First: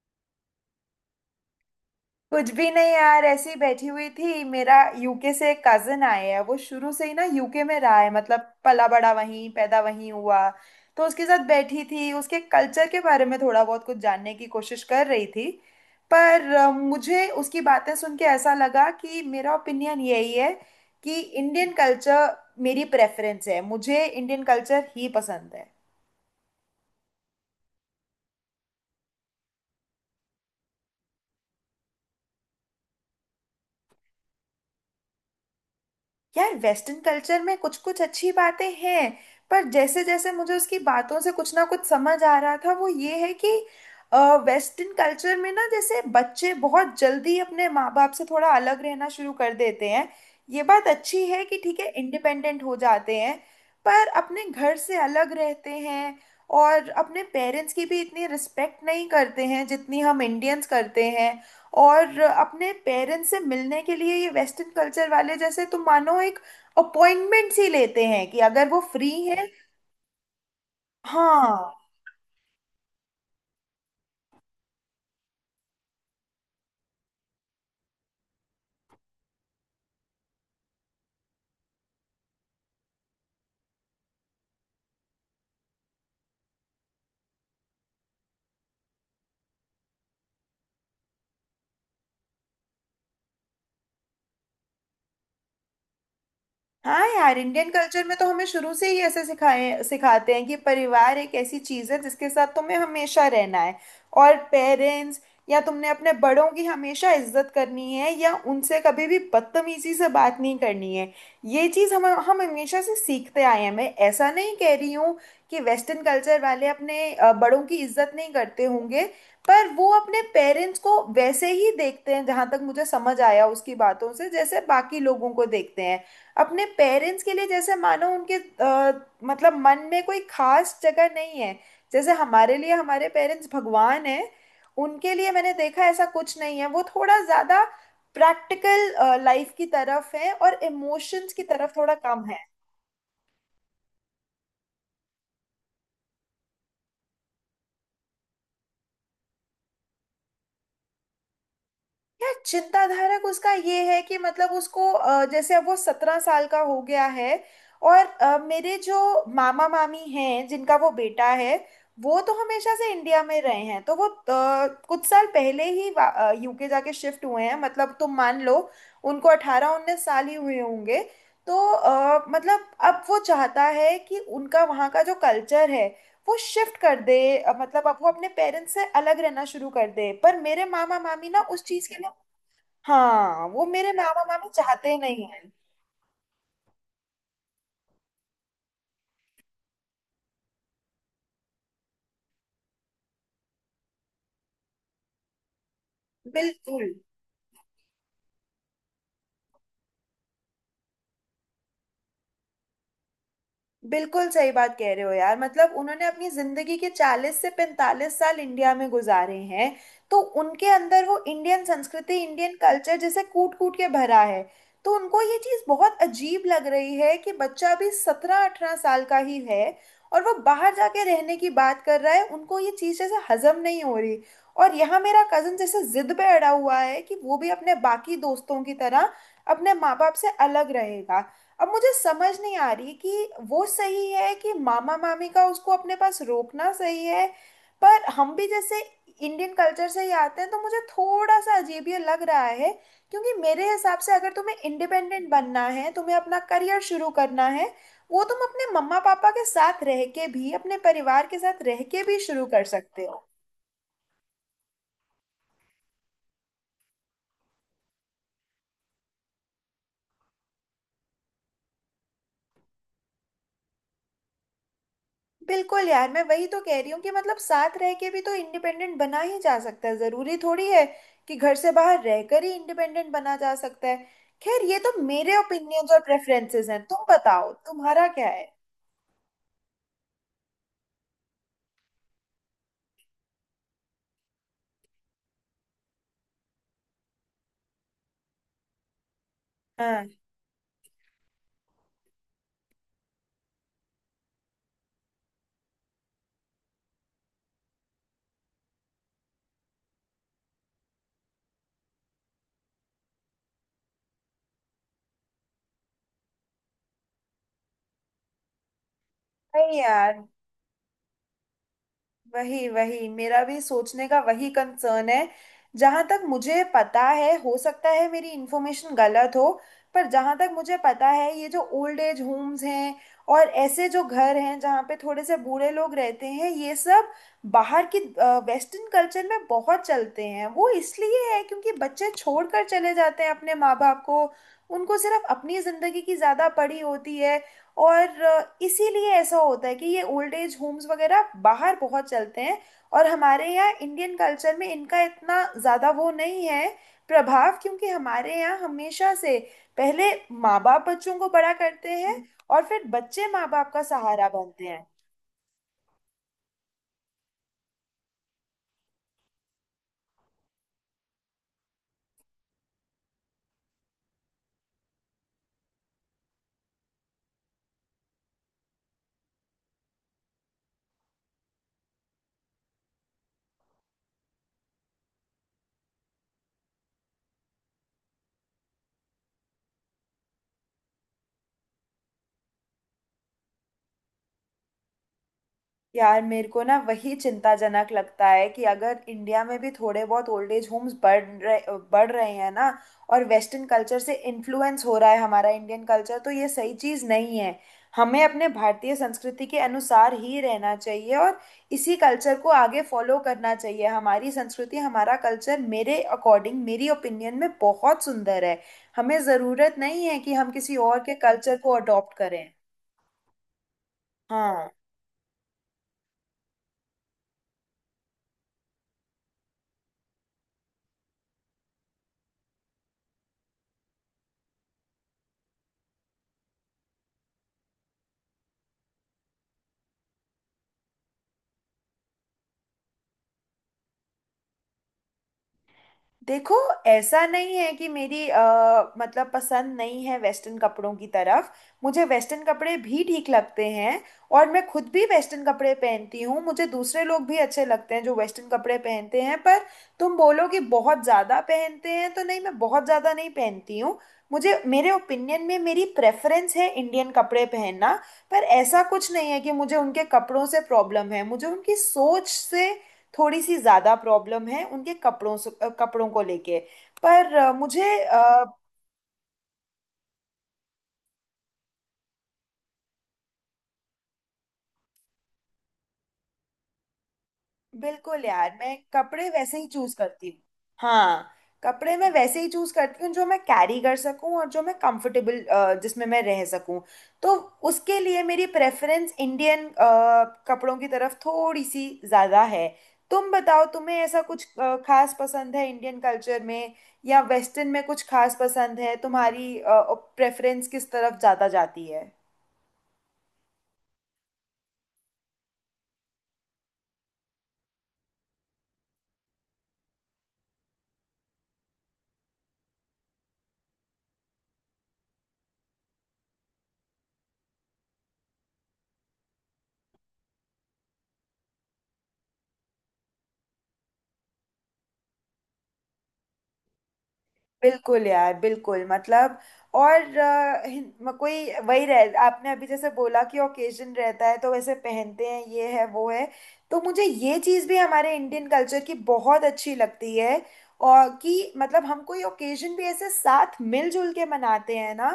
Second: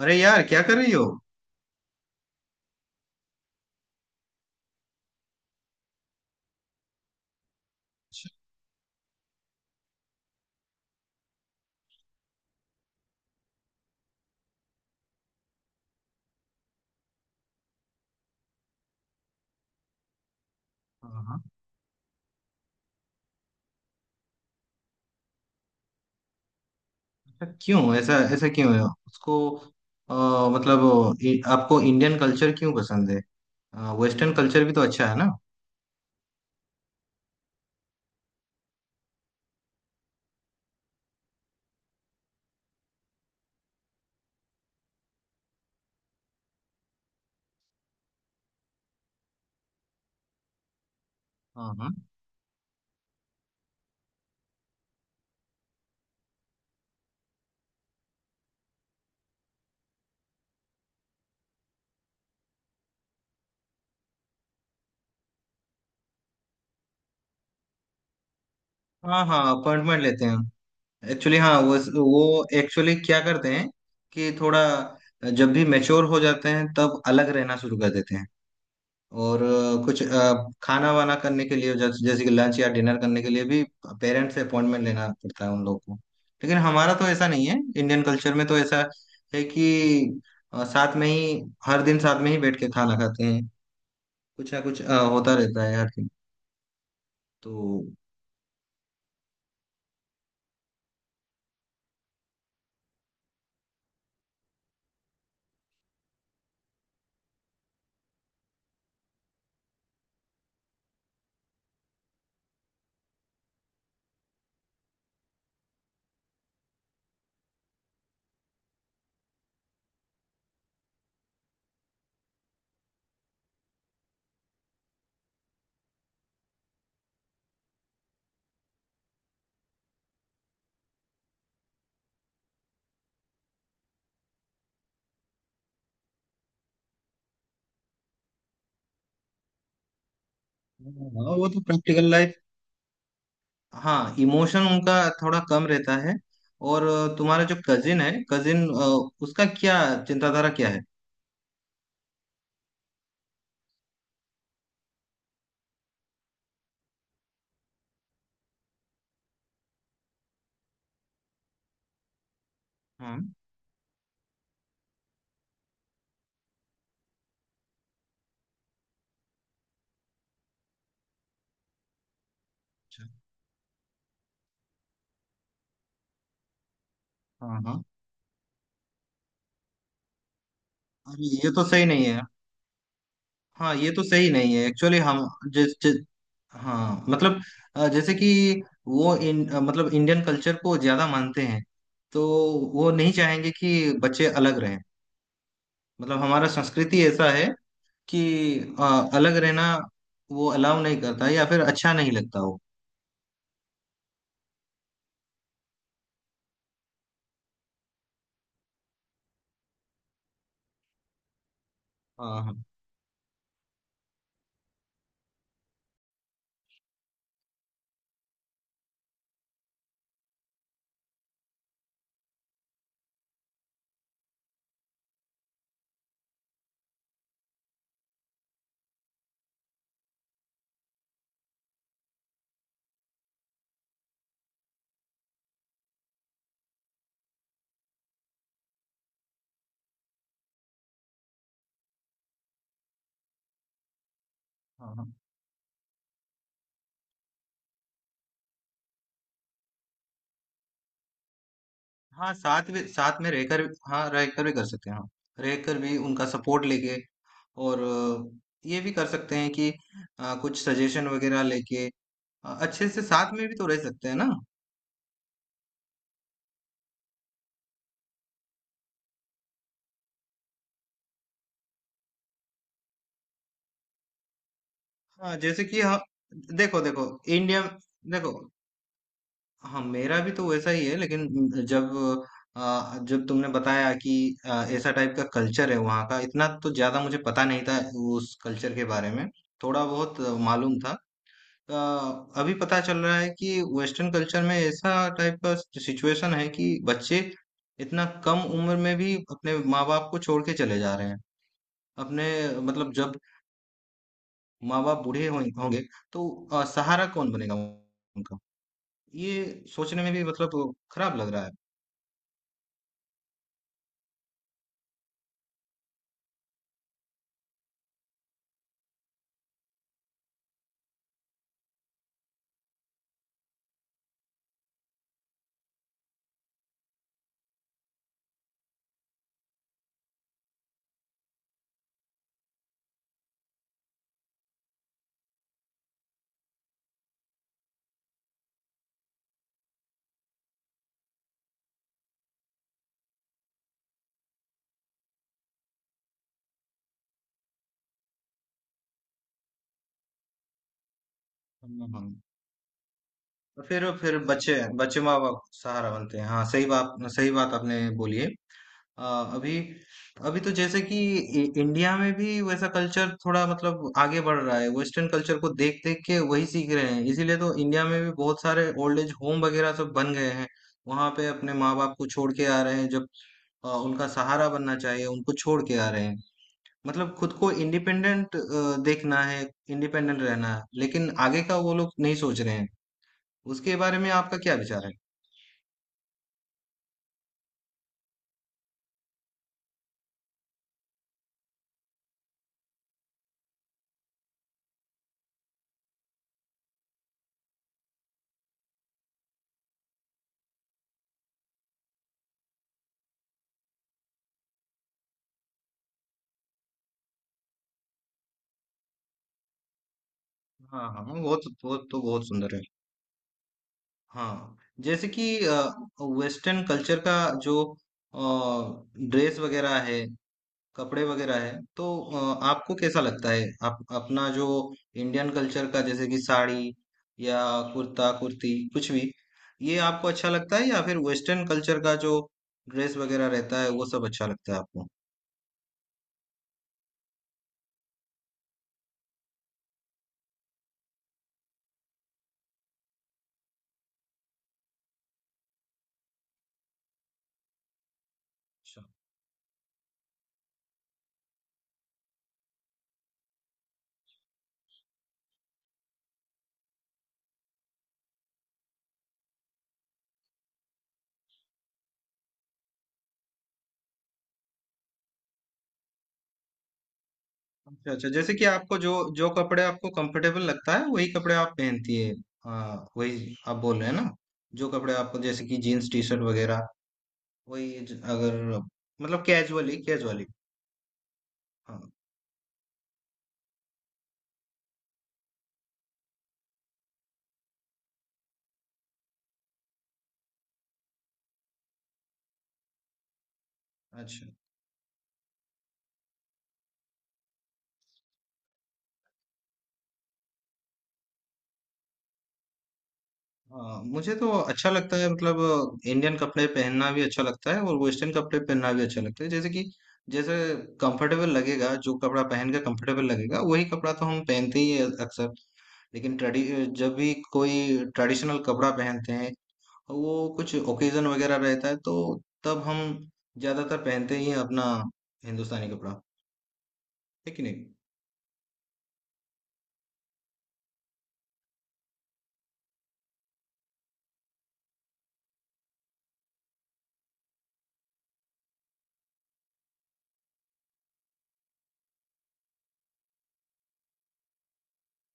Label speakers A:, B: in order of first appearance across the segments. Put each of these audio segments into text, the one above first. A: अरे यार, क्या कर रही हो?
B: कुछ भी नहीं यार। ऐसे ही बैठी हुई थी। मेरा यूके से एक कजन आए है। वो शुरू से ही ना यूके में रहा है, मतलब पला बड़ा वहीं, पैदा वहीं हुआ। तो उसके साथ बैठी थी, उसके कल्चर के बारे में थोड़ा बहुत कुछ जानने की कोशिश कर रही थी। पर मुझे उसकी बातें सुन के ऐसा लगा कि मेरा ओपिनियन यही है कि
A: हाँ हाँ।
B: इंडियन कल्चर मेरी प्रेफरेंस है, मुझे इंडियन कल्चर ही पसंद है।
A: ऐसा क्यों? ऐसा ऐसा क्यों है उसको? अ, मतलब आपको इंडियन कल्चर क्यों पसंद है? वेस्टर्न कल्चर भी तो अच्छा है ना।
B: यार वेस्टर्न कल्चर में कुछ कुछ अच्छी बातें हैं, पर जैसे जैसे मुझे उसकी बातों से कुछ ना कुछ समझ आ रहा था वो ये है कि वेस्टर्न कल्चर में ना जैसे बच्चे बहुत जल्दी अपने माँ बाप से थोड़ा अलग रहना शुरू कर देते हैं। ये बात अच्छी है कि
A: हाँ
B: ठीक है,
A: हाँ।
B: इंडिपेंडेंट हो जाते हैं, पर अपने घर से अलग रहते हैं और अपने पेरेंट्स की भी इतनी रिस्पेक्ट नहीं करते हैं जितनी हम इंडियंस करते हैं। और अपने पेरेंट्स से मिलने के लिए ये वेस्टर्न कल्चर वाले, जैसे तुम मानो, एक अपॉइंटमेंट ही लेते हैं कि अगर वो फ्री
A: हाँ हाँ,
B: है।
A: अपॉइंटमेंट लेते हैं। एक्चुअली हाँ,
B: हाँ।
A: वो एक्चुअली क्या करते हैं कि थोड़ा जब भी मैच्योर हो जाते हैं तब अलग रहना शुरू कर देते हैं। और कुछ खाना वाना करने के लिए, जैसे जैसे कि लंच या डिनर करने के लिए भी पेरेंट्स से अपॉइंटमेंट लेना पड़ता है उन लोग को। लेकिन हमारा तो ऐसा नहीं है, इंडियन कल्चर में तो ऐसा है कि साथ में ही हर दिन साथ में ही बैठ के खाना खाते हैं। कुछ ना कुछ होता रहता है हर दिन।
B: हाँ यार,
A: तो
B: इंडियन कल्चर में तो हमें शुरू से ही ऐसे सिखाए सिखाते हैं कि परिवार एक ऐसी चीज है जिसके साथ तुम्हें हमेशा रहना है। और पेरेंट्स या तुमने अपने बड़ों की हमेशा इज्जत करनी है, या उनसे कभी भी बदतमीजी से बात नहीं करनी है। ये चीज हम हमेशा से सीखते आए हैं। मैं ऐसा नहीं कह रही हूँ कि वेस्टर्न कल्चर वाले अपने बड़ों की इज्जत नहीं करते होंगे, पर वो अपने पेरेंट्स को वैसे ही देखते हैं, जहां तक मुझे समझ आया उसकी बातों से, जैसे बाकी लोगों को देखते हैं। अपने पेरेंट्स के लिए जैसे मानो उनके मतलब मन में कोई खास जगह नहीं है। जैसे हमारे लिए हमारे पेरेंट्स भगवान है, उनके लिए मैंने देखा ऐसा कुछ नहीं है। वो थोड़ा ज्यादा प्रैक्टिकल लाइफ की तरफ है और इमोशंस
A: हाँ,
B: की
A: वो तो
B: तरफ थोड़ा
A: प्रैक्टिकल
B: कम
A: लाइफ।
B: है।
A: हाँ, इमोशन उनका थोड़ा कम रहता है। और तुम्हारा जो कजिन है, कजिन उसका क्या चिंताधारा क्या है?
B: यार चिंताधारक उसका ये है कि मतलब उसको जैसे अब वो 17 साल का हो गया है। और मेरे जो मामा मामी हैं, जिनका वो बेटा है, वो तो हमेशा से
A: हाँ,
B: इंडिया में रहे हैं। तो वो कुछ साल पहले ही यूके जाके शिफ्ट हुए हैं। मतलब तुम मान लो, उनको 18-19 साल ही हुए होंगे। तो मतलब अब
A: अच्छा।
B: वो चाहता है कि उनका वहाँ का जो कल्चर है, वो शिफ्ट कर दे।
A: हाँ हाँ,
B: मतलब अब वो अपने पेरेंट्स से अलग रहना शुरू कर दे, पर मेरे मामा
A: अरे
B: मामी ना
A: ये
B: उस
A: तो सही
B: चीज़ के
A: नहीं
B: लिए।
A: है।
B: हाँ, वो
A: हाँ, ये
B: मेरे
A: तो
B: मामा
A: सही
B: मामी
A: नहीं है
B: चाहते
A: एक्चुअली। हम
B: नहीं है।
A: जिस जिस हाँ मतलब, जैसे कि वो मतलब इंडियन कल्चर को ज्यादा मानते हैं, तो वो नहीं चाहेंगे कि बच्चे अलग रहें। मतलब हमारा
B: बिल्कुल,
A: संस्कृति ऐसा है कि अलग रहना वो अलाउ नहीं करता, या फिर अच्छा नहीं लगता वो।
B: बिल्कुल सही बात कह रहे हो यार। मतलब उन्होंने अपनी जिंदगी के 40 से 45 साल इंडिया में गुजारे हैं। तो उनके अंदर वो इंडियन संस्कृति,
A: हाँ
B: इंडियन
A: हाँ।
B: कल्चर जैसे कूट कूट के भरा है। तो उनको ये चीज़ बहुत अजीब लग रही है कि बच्चा अभी 17-18 साल का ही है और वो बाहर जाके रहने की बात कर रहा है। उनको ये चीज़ जैसे हजम नहीं हो रही। और यहाँ मेरा कजन जैसे जिद पे अड़ा हुआ है कि वो भी अपने बाकी दोस्तों की तरह अपने माँ बाप से अलग रहेगा। अब मुझे समझ नहीं आ रही कि वो सही है कि मामा मामी का उसको अपने पास रोकना सही है। पर हम भी जैसे इंडियन कल्चर से ही आते हैं, तो मुझे थोड़ा सा अजीब ये लग रहा है। क्योंकि मेरे हिसाब से, अगर तुम्हें
A: हाँ हाँ।
B: इंडिपेंडेंट बनना है, तुम्हें अपना करियर शुरू करना है, वो तुम अपने मम्मा पापा के साथ रह के भी, अपने परिवार के साथ रह के भी
A: हाँ,
B: शुरू कर सकते
A: साथ
B: हो।
A: में रहकर। हाँ, रहकर भी कर सकते हैं, हाँ। रहकर भी उनका सपोर्ट लेके। और ये भी कर सकते हैं कि कुछ सजेशन वगैरह लेके। हाँ, अच्छे से साथ में भी तो रह सकते हैं ना।
B: बिल्कुल यार, मैं वही तो कह रही हूँ कि मतलब साथ रह के भी तो इंडिपेंडेंट बना ही जा सकता है। जरूरी थोड़ी है कि घर से बाहर रहकर ही इंडिपेंडेंट बना जा सकता है। खैर ये तो मेरे
A: हाँ जैसे कि
B: ओपिनियंस और
A: हम,
B: प्रेफरेंसेस
A: देखो
B: हैं। तुम
A: देखो
B: बताओ,
A: इंडिया,
B: तुम्हारा क्या
A: देखो,
B: है।
A: हाँ मेरा भी तो वैसा ही है। लेकिन जब, जब तुमने बताया कि ऐसा टाइप का कल्चर है वहाँ का, इतना तो ज्यादा मुझे पता नहीं था। उस कल्चर के बारे में थोड़ा
B: हाँ।
A: बहुत मालूम था। आ, अभी पता चल रहा है कि वेस्टर्न कल्चर में ऐसा टाइप का सिचुएशन है कि बच्चे इतना कम उम्र में भी अपने माँ बाप को छोड़ के चले जा रहे हैं अपने, मतलब जब माँ बाप होंगे तो सहारा कौन बनेगा उनका? ये
B: नहीं
A: सोचने में
B: यार,
A: भी मतलब खराब लग रहा है।
B: वही वही मेरा भी सोचने का वही कंसर्न है। जहां तक मुझे पता है, हो सकता है मेरी इन्फॉर्मेशन गलत हो, पर जहां तक मुझे पता है, ये जो ओल्ड एज होम्स हैं और ऐसे जो घर हैं जहाँ पे थोड़े से बूढ़े लोग रहते हैं, ये सब बाहर की वेस्टर्न कल्चर में बहुत चलते हैं। वो इसलिए है क्योंकि बच्चे छोड़कर चले जाते हैं अपने माँ बाप को। उनको सिर्फ अपनी ज़िंदगी की ज़्यादा पड़ी होती है। और इसीलिए ऐसा होता है कि ये ओल्ड एज होम्स वगैरह बाहर बहुत चलते हैं। और हमारे यहाँ इंडियन कल्चर में इनका इतना ज़्यादा वो नहीं है, प्रभाव, क्योंकि हमारे यहाँ हमेशा से पहले माँ बाप बच्चों को बड़ा करते
A: हाँ।
B: हैं और फिर बच्चे माँ
A: और
B: बाप का
A: फिर
B: सहारा
A: बच्चे
B: बनते हैं।
A: बच्चे माँ बाप सहारा बनते हैं, हाँ। सही बात, सही बात आपने बोली है। अ, अभी अभी तो जैसे कि इंडिया में भी वैसा कल्चर थोड़ा मतलब आगे बढ़ रहा है, वेस्टर्न कल्चर को देख देख के वही सीख रहे हैं, इसीलिए तो इंडिया में भी बहुत सारे ओल्ड एज होम वगैरह सब बन गए हैं। वहां पे अपने माँ बाप को छोड़ के आ रहे हैं, जब उनका सहारा बनना चाहिए, उनको छोड़ के आ रहे हैं। मतलब खुद को इंडिपेंडेंट देखना है, इंडिपेंडेंट रहना है, लेकिन आगे का वो लोग नहीं सोच रहे हैं। उसके बारे में आपका क्या विचार है?
B: यार मेरे को ना वही चिंताजनक लगता है कि अगर इंडिया में भी थोड़े बहुत ओल्ड एज होम्स बढ़ रहे हैं ना, और वेस्टर्न कल्चर से इन्फ्लुएंस हो रहा है हमारा इंडियन कल्चर, तो ये सही चीज़ नहीं है। हमें अपने भारतीय संस्कृति के अनुसार ही रहना चाहिए और इसी कल्चर को आगे फॉलो करना चाहिए। हमारी संस्कृति, हमारा कल्चर मेरे अकॉर्डिंग, मेरी ओपिनियन में बहुत सुंदर है। हमें ज़रूरत नहीं है कि हम किसी
A: हाँ
B: और
A: हाँ
B: के
A: हाँ,
B: कल्चर को
A: वो तो
B: अडॉप्ट
A: बहुत
B: करें।
A: सुंदर है। हाँ,
B: हाँ।
A: जैसे कि वेस्टर्न कल्चर का जो ड्रेस वगैरह है, कपड़े वगैरह है, तो आपको कैसा लगता है? आप अपना जो इंडियन कल्चर का, जैसे कि साड़ी या कुर्ता कुर्ती कुछ भी, ये आपको अच्छा लगता है, या फिर वेस्टर्न कल्चर का जो ड्रेस वगैरह रहता है वो सब अच्छा लगता है आपको?
B: देखो, ऐसा नहीं है कि मेरी मतलब पसंद नहीं है वेस्टर्न कपड़ों की तरफ। मुझे वेस्टर्न कपड़े भी ठीक लगते हैं और मैं खुद भी वेस्टर्न कपड़े पहनती हूँ। मुझे दूसरे लोग भी अच्छे लगते हैं जो वेस्टर्न कपड़े
A: अच्छा
B: पहनते हैं, पर तुम बोलो कि बहुत ज़्यादा पहनते हैं तो नहीं, मैं बहुत ज़्यादा नहीं पहनती हूँ। मुझे, मेरे ओपिनियन में, मेरी प्रेफरेंस है इंडियन कपड़े पहनना। पर ऐसा कुछ नहीं है कि मुझे उनके कपड़ों से प्रॉब्लम है। मुझे उनकी सोच से थोड़ी सी ज़्यादा प्रॉब्लम है, उनके कपड़ों से कपड़ों को लेके। पर अ, मुझे
A: अच्छा अच्छा, जैसे
B: अ,
A: कि आपको जो जो कपड़े आपको कंफर्टेबल लगता है वही कपड़े आप पहनती है। हाँ, वही आप बोल रहे हैं ना? जो कपड़े आपको जैसे कि जीन्स टी शर्ट वगैरह वही
B: बिल्कुल
A: अगर,
B: यार, मैं
A: मतलब
B: कपड़े वैसे ही
A: कैजुअली
B: चूज
A: कैजुअली
B: करती हूँ। हाँ।
A: हाँ,
B: कपड़े मैं वैसे ही चूज करती हूँ जो मैं कैरी कर सकूँ और जो मैं कंफर्टेबल, जिसमें मैं रह सकूँ। तो उसके लिए मेरी प्रेफरेंस इंडियन कपड़ों की तरफ थोड़ी सी ज़्यादा है। तुम बताओ, तुम्हें ऐसा
A: अच्छा।
B: कुछ खास पसंद है इंडियन कल्चर में, या वेस्टर्न में कुछ खास पसंद है, तुम्हारी प्रेफरेंस किस तरफ ज़्यादा जाती है।
A: हाँ, मुझे तो अच्छा लगता है, मतलब इंडियन कपड़े पहनना भी अच्छा लगता है और वेस्टर्न कपड़े पहनना भी अच्छा लगता है। जैसे कि जैसे कंफर्टेबल लगेगा, जो कपड़ा पहन के कंफर्टेबल लगेगा वही कपड़ा तो हम पहनते ही है अक्सर। लेकिन ट्रेडि जब भी कोई ट्रेडिशनल कपड़ा पहनते हैं, वो कुछ ओकेजन वगैरह रहता है, तो तब हम ज्यादातर पहनते ही हैं अपना हिंदुस्तानी कपड़ा, है कि नहीं?
B: बिल्कुल यार, बिल्कुल मतलब। और कोई वही रह, आपने अभी जैसे बोला कि ओकेजन रहता है, तो वैसे पहनते हैं, ये है वो है। तो मुझे ये चीज़ भी हमारे इंडियन कल्चर की बहुत अच्छी लगती है। और कि मतलब हम कोई ओकेजन भी ऐसे साथ मिलजुल के मनाते हैं ना,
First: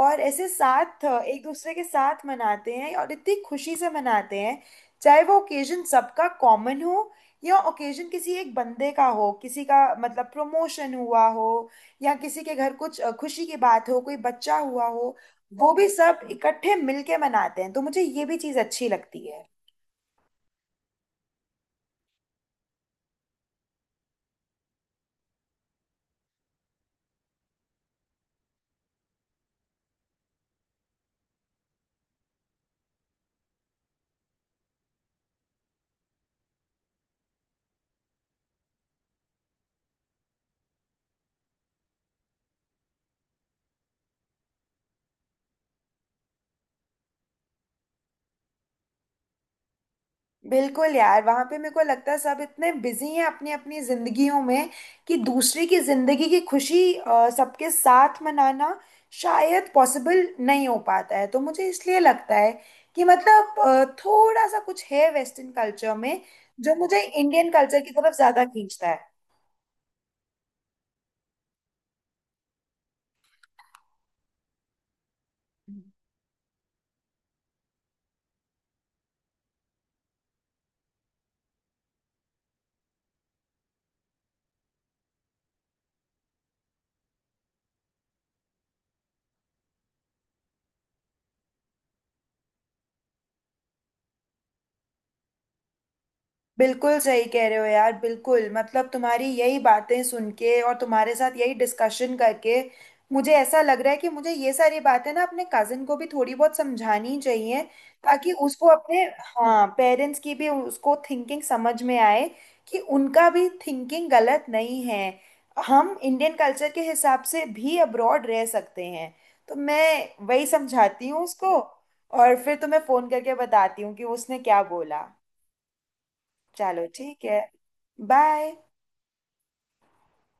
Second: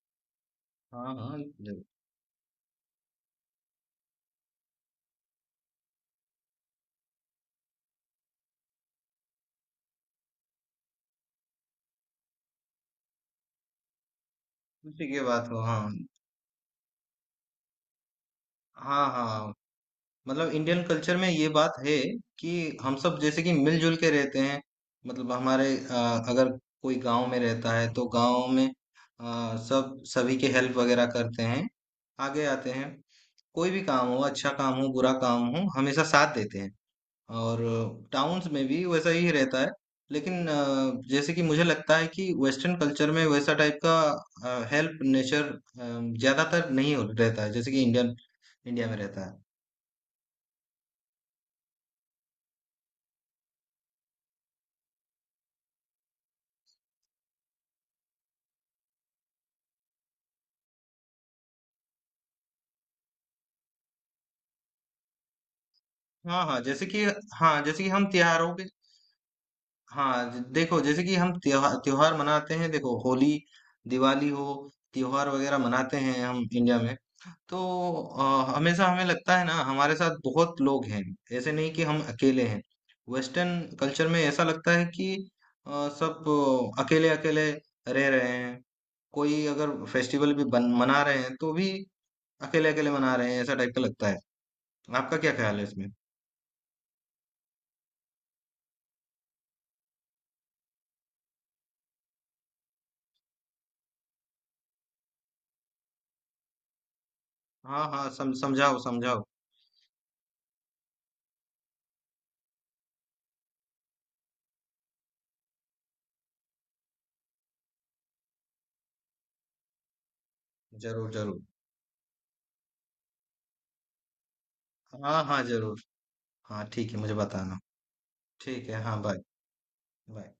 B: और ऐसे साथ
A: हाँ हाँ
B: एक दूसरे के
A: जरूर।
B: साथ मनाते हैं और इतनी खुशी से मनाते हैं। चाहे वो ओकेजन सबका कॉमन हो, या ओकेजन किसी एक बंदे का हो, किसी का मतलब प्रमोशन हुआ हो, या किसी के घर कुछ खुशी की बात हो, कोई बच्चा हुआ
A: उसी
B: हो,
A: की बात हो,
B: वो
A: हाँ।
B: भी सब इकट्ठे मिलके मनाते हैं, तो मुझे ये भी चीज अच्छी
A: हाँ
B: लगती है।
A: हाँ, मतलब इंडियन कल्चर में ये बात है कि हम सब जैसे कि मिलजुल के रहते हैं। मतलब हमारे अगर कोई गांव में रहता है तो गांव में सब सभी के हेल्प वगैरह करते हैं, आगे आते हैं। कोई भी काम हो, अच्छा काम हो, बुरा काम हो, हमेशा साथ देते हैं। और टाउन्स में भी वैसा ही रहता है। लेकिन जैसे कि मुझे लगता है कि वेस्टर्न कल्चर में वैसा टाइप का हेल्प नेचर ज्यादातर नहीं हो रहता है, जैसे कि इंडियन इंडिया में रहता है।
B: बिल्कुल यार, वहां पे मेरे को लगता है सब इतने बिजी हैं अपनी अपनी जिंदगियों में कि दूसरे की जिंदगी की खुशी सबके साथ मनाना शायद पॉसिबल नहीं हो पाता है। तो मुझे इसलिए लगता है कि मतलब थोड़ा सा कुछ है वेस्टर्न कल्चर में
A: हाँ हाँ,
B: जो
A: जैसे
B: मुझे
A: कि,
B: इंडियन
A: हाँ
B: कल्चर
A: जैसे कि
B: की
A: हम
B: तरफ ज्यादा
A: त्योहारों के,
B: खींचता है।
A: हाँ देखो जैसे कि हम त्योहार त्योहार मनाते हैं। देखो होली, दिवाली हो, त्योहार वगैरह मनाते हैं हम इंडिया में। तो हमेशा हमें लगता है ना हमारे साथ बहुत लोग हैं, ऐसे नहीं कि हम अकेले हैं। वेस्टर्न कल्चर में ऐसा लगता है कि अ, सब अकेले अकेले रह रहे हैं। कोई अगर फेस्टिवल भी मना रहे हैं तो भी अकेले अकेले मना रहे हैं, ऐसा टाइप का लगता है। आपका क्या ख्याल है इसमें?
B: बिल्कुल सही कह रहे हो यार, बिल्कुल मतलब तुम्हारी यही बातें सुन के और तुम्हारे साथ यही डिस्कशन करके मुझे ऐसा लग रहा है कि मुझे ये सारी बातें ना अपने कजिन को भी थोड़ी बहुत समझानी चाहिए,
A: हाँ हाँ
B: ताकि उसको
A: समझाओ
B: अपने,
A: समझाओ।
B: हाँ, पेरेंट्स की भी उसको थिंकिंग समझ में आए कि उनका भी थिंकिंग गलत नहीं है। हम इंडियन कल्चर के हिसाब से भी अब्रॉड रह सकते हैं, तो मैं वही समझाती
A: जरूर
B: हूँ
A: जरूर।
B: उसको। और फिर तुम्हें फोन करके बताती हूँ कि उसने क्या बोला।
A: हाँ हाँ जरूर हाँ
B: चलो
A: ठीक है, मुझे
B: ठीक है।
A: बताना।
B: Bye।
A: ठीक है, हाँ बाय। बाय।